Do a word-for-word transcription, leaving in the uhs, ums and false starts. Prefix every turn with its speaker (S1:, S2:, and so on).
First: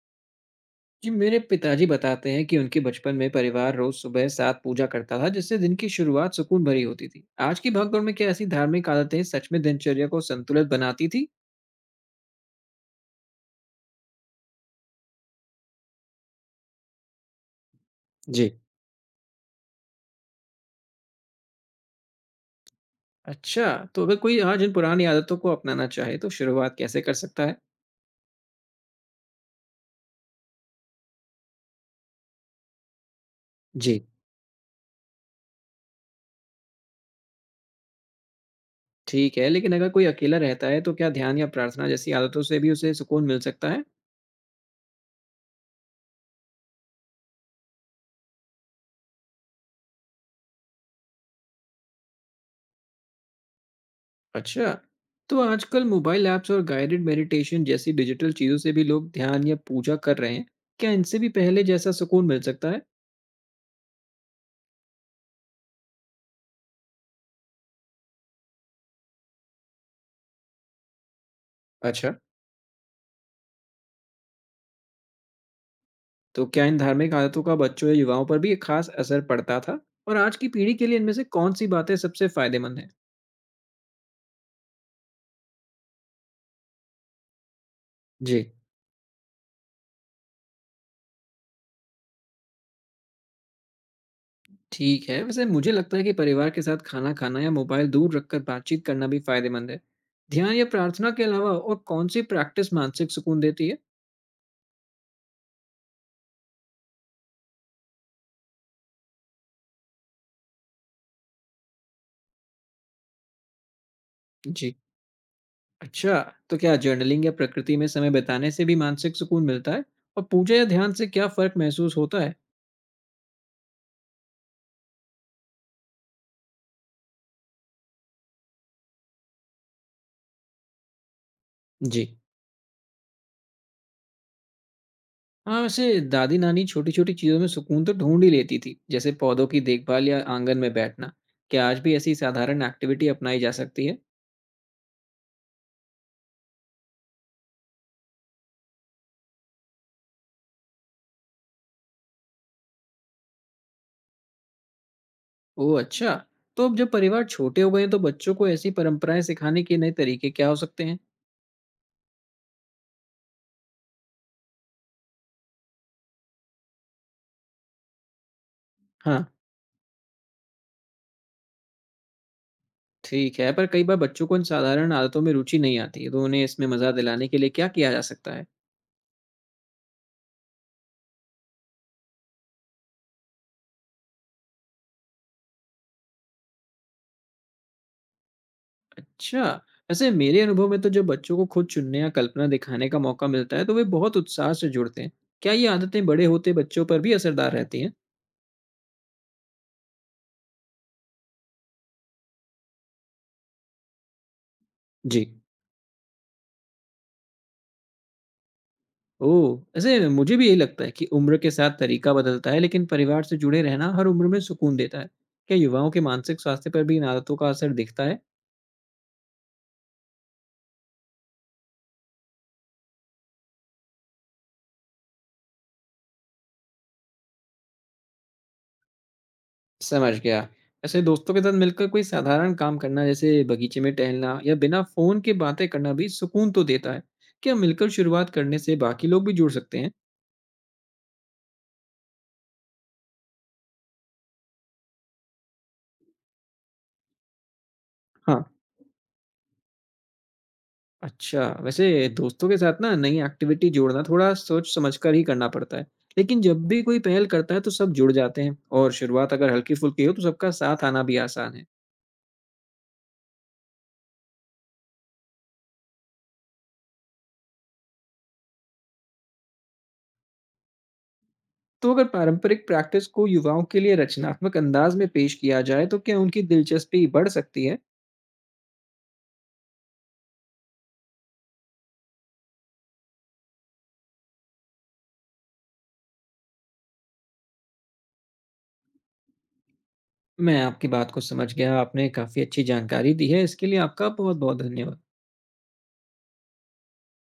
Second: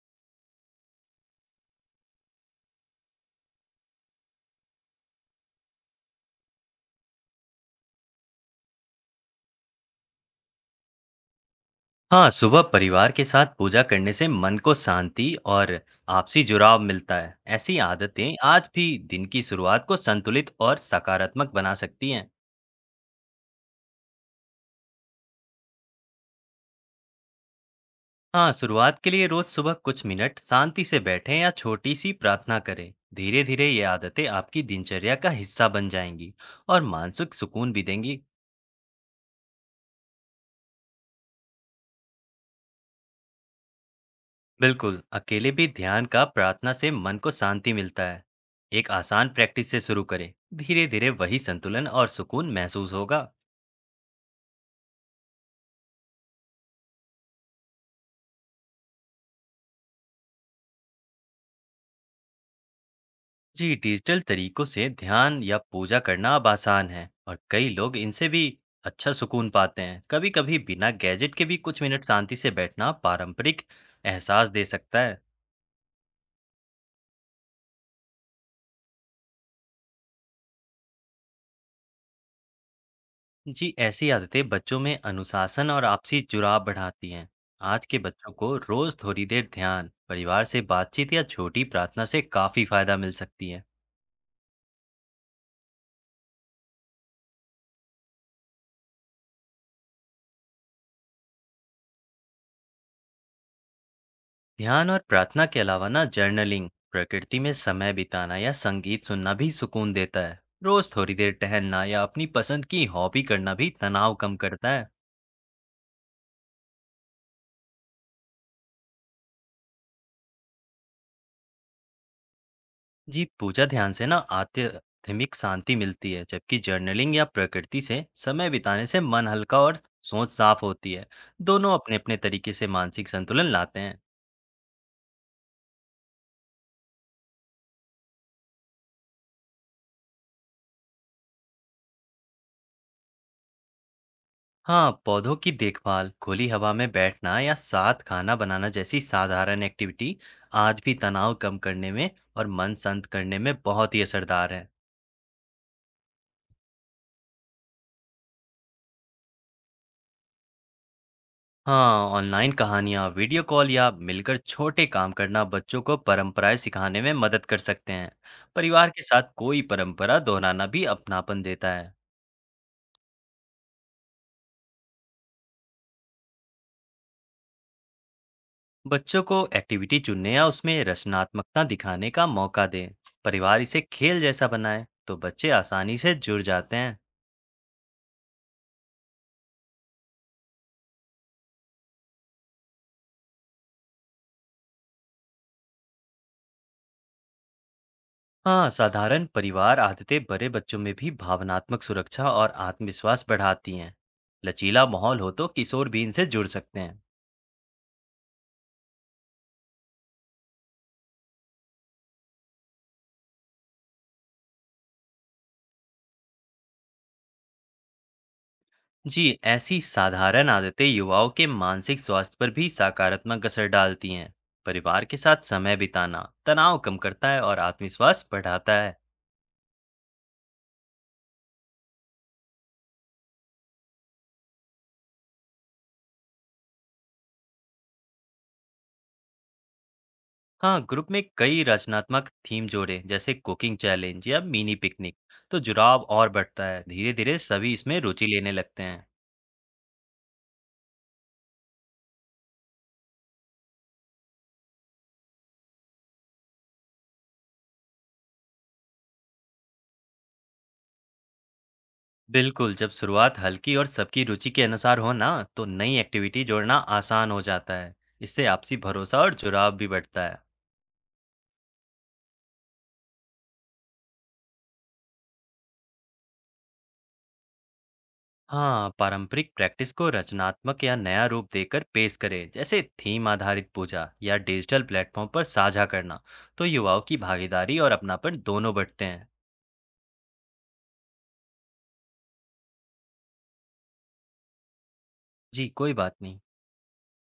S1: जी, मेरे पिताजी बताते हैं कि उनके बचपन में परिवार रोज सुबह साथ पूजा करता था, जिससे दिन की शुरुआत सुकून भरी होती थी। आज की भागदौड़ में क्या ऐसी धार्मिक आदतें सच में दिनचर्या को संतुलित बनाती थी?
S2: हाँ, सुबह परिवार के साथ पूजा करने से मन को शांति और आपसी जुड़ाव मिलता है। ऐसी आदतें
S1: जी।
S2: आज भी दिन की शुरुआत को संतुलित और सकारात्मक बना सकती हैं।
S1: अच्छा, तो अगर कोई आज इन पुरानी आदतों को अपनाना चाहे, तो शुरुआत कैसे कर सकता है?
S2: हाँ, शुरुआत के लिए रोज सुबह कुछ मिनट शांति से बैठें या छोटी सी प्रार्थना करें। धीरे-धीरे ये
S1: जी।
S2: आदतें आपकी दिनचर्या का हिस्सा बन जाएंगी और मानसिक सुकून भी देंगी।
S1: ठीक है, लेकिन अगर कोई अकेला रहता है, तो क्या ध्यान या प्रार्थना जैसी आदतों से भी उसे सुकून मिल सकता है?
S2: बिल्कुल, अकेले भी ध्यान का प्रार्थना से मन को शांति मिलता है। एक आसान प्रैक्टिस से शुरू करें। धीरे-धीरे वही संतुलन और सुकून महसूस होगा।
S1: अच्छा, तो आजकल मोबाइल ऐप्स और गाइडेड मेडिटेशन जैसी डिजिटल चीज़ों से भी लोग ध्यान या पूजा कर रहे हैं। क्या इनसे भी पहले जैसा सुकून मिल सकता है?
S2: जी, डिजिटल तरीकों से ध्यान या पूजा करना अब आसान है और कई लोग इनसे भी अच्छा सुकून पाते हैं। कभी कभी बिना गैजेट के भी कुछ मिनट
S1: अच्छा।
S2: शांति से बैठना पारंपरिक एहसास दे सकता है।
S1: तो क्या इन धार्मिक आदतों का बच्चों या युवाओं पर भी एक खास असर पड़ता था और आज की पीढ़ी के लिए इनमें से कौन सी बातें सबसे फायदेमंद हैं?
S2: जी, ऐसी आदतें बच्चों में अनुशासन और आपसी जुड़ाव बढ़ाती हैं। आज के बच्चों
S1: जी।
S2: को रोज थोड़ी देर ध्यान, परिवार से बातचीत या छोटी प्रार्थना से काफी फायदा मिल सकती है।
S1: ठीक है, वैसे मुझे लगता है कि परिवार के साथ खाना खाना या मोबाइल दूर रखकर बातचीत करना भी फायदेमंद है। ध्यान या प्रार्थना के अलावा और कौन सी प्रैक्टिस मानसिक सुकून देती है?
S2: ध्यान और प्रार्थना के अलावा ना जर्नलिंग, प्रकृति में समय बिताना या संगीत सुनना भी सुकून देता है। रोज थोड़ी देर टहलना या अपनी पसंद की हॉबी करना भी तनाव कम करता
S1: जी।
S2: है।
S1: अच्छा, तो क्या जर्नलिंग या प्रकृति में समय बिताने से भी मानसिक सुकून मिलता है और पूजा या ध्यान से क्या फर्क महसूस होता है?
S2: जी, पूजा ध्यान से ना आध्यात्मिक शांति मिलती है, जबकि जर्नलिंग या प्रकृति से समय बिताने से मन हल्का और सोच साफ होती है। दोनों
S1: जी।
S2: अपने-अपने तरीके से मानसिक संतुलन लाते हैं।
S1: हाँ, वैसे दादी नानी छोटी छोटी चीजों में सुकून तो ढूंढ ही लेती थी, जैसे पौधों की देखभाल या आंगन में बैठना। क्या आज भी ऐसी साधारण एक्टिविटी अपनाई जा सकती है?
S2: हाँ, पौधों की देखभाल, खुली हवा में बैठना या साथ खाना बनाना जैसी साधारण एक्टिविटी आज भी तनाव कम करने में और मन शांत करने में बहुत ही असरदार है।
S1: ओह, अच्छा। तो अब जब परिवार छोटे हो गए हैं, तो बच्चों को ऐसी परंपराएं सिखाने के नए तरीके क्या हो सकते हैं?
S2: हाँ, ऑनलाइन कहानियाँ, वीडियो कॉल या मिलकर छोटे काम करना बच्चों को परंपराएं सिखाने में मदद कर सकते हैं। परिवार के साथ
S1: हाँ।
S2: कोई परंपरा दोहराना भी अपनापन देता है।
S1: ठीक है, पर कई बार बच्चों को इन साधारण आदतों में रुचि नहीं आती है, तो उन्हें इसमें मजा दिलाने के लिए क्या किया जा सकता है?
S2: बच्चों को एक्टिविटी चुनने या उसमें रचनात्मकता दिखाने का मौका दें। परिवार इसे खेल जैसा बनाए तो बच्चे आसानी से जुड़ जाते हैं।
S1: अच्छा। वैसे मेरे अनुभव में तो जब बच्चों को खुद चुनने या कल्पना दिखाने का मौका मिलता है, तो वे बहुत उत्साह से जुड़ते हैं। क्या ये आदतें बड़े होते बच्चों पर भी असरदार रहती हैं?
S2: हाँ, साधारण परिवार आदतें बड़े बच्चों में भी भावनात्मक सुरक्षा और आत्मविश्वास बढ़ाती हैं। लचीला माहौल
S1: जी।
S2: हो तो किशोर भी इनसे जुड़ सकते हैं।
S1: ओह! ऐसे मुझे भी यही लगता है कि उम्र के साथ तरीका बदलता है, लेकिन परिवार से जुड़े रहना हर उम्र में सुकून देता है। क्या युवाओं के मानसिक स्वास्थ्य पर भी इन आदतों का असर दिखता है?
S2: जी, ऐसी साधारण आदतें युवाओं के मानसिक स्वास्थ्य पर भी सकारात्मक असर डालती हैं। परिवार के साथ समय बिताना तनाव कम करता है और आत्मविश्वास बढ़ाता है।
S1: समझ गया। ऐसे दोस्तों के साथ मिलकर कोई साधारण काम करना, जैसे बगीचे में टहलना या बिना फ़ोन के बातें करना भी सुकून तो देता है। क्या मिलकर शुरुआत करने से बाकी लोग भी जुड़ सकते हैं?
S2: हाँ, ग्रुप में कई रचनात्मक थीम जोड़े जैसे कुकिंग चैलेंज या मिनी पिकनिक तो जुड़ाव और बढ़ता है। धीरे-धीरे सभी इसमें रुचि लेने
S1: हाँ।
S2: लगते हैं।
S1: अच्छा, वैसे दोस्तों के साथ ना नई एक्टिविटी जोड़ना थोड़ा सोच समझकर ही करना पड़ता है। लेकिन जब भी कोई पहल करता है तो सब जुड़ जाते हैं और शुरुआत अगर हल्की-फुल्की हो तो सबका साथ आना भी आसान है।
S2: बिल्कुल, जब शुरुआत हल्की और सबकी रुचि के अनुसार हो ना तो नई एक्टिविटी जोड़ना आसान हो जाता है। इससे आपसी भरोसा और जुड़ाव भी बढ़ता है।
S1: तो अगर पारंपरिक प्रैक्टिस को युवाओं के लिए रचनात्मक अंदाज में पेश किया जाए तो क्या उनकी दिलचस्पी बढ़ सकती है?
S2: हाँ, पारंपरिक प्रैक्टिस को रचनात्मक या नया रूप देकर पेश करें जैसे थीम आधारित पूजा या डिजिटल प्लेटफॉर्म पर साझा करना तो युवाओं की भागीदारी और अपनापन दोनों बढ़ते हैं।
S1: मैं आपकी बात को समझ गया, आपने काफ़ी अच्छी जानकारी दी है, इसके लिए आपका बहुत-बहुत धन्यवाद।
S2: जी, कोई बात नहीं।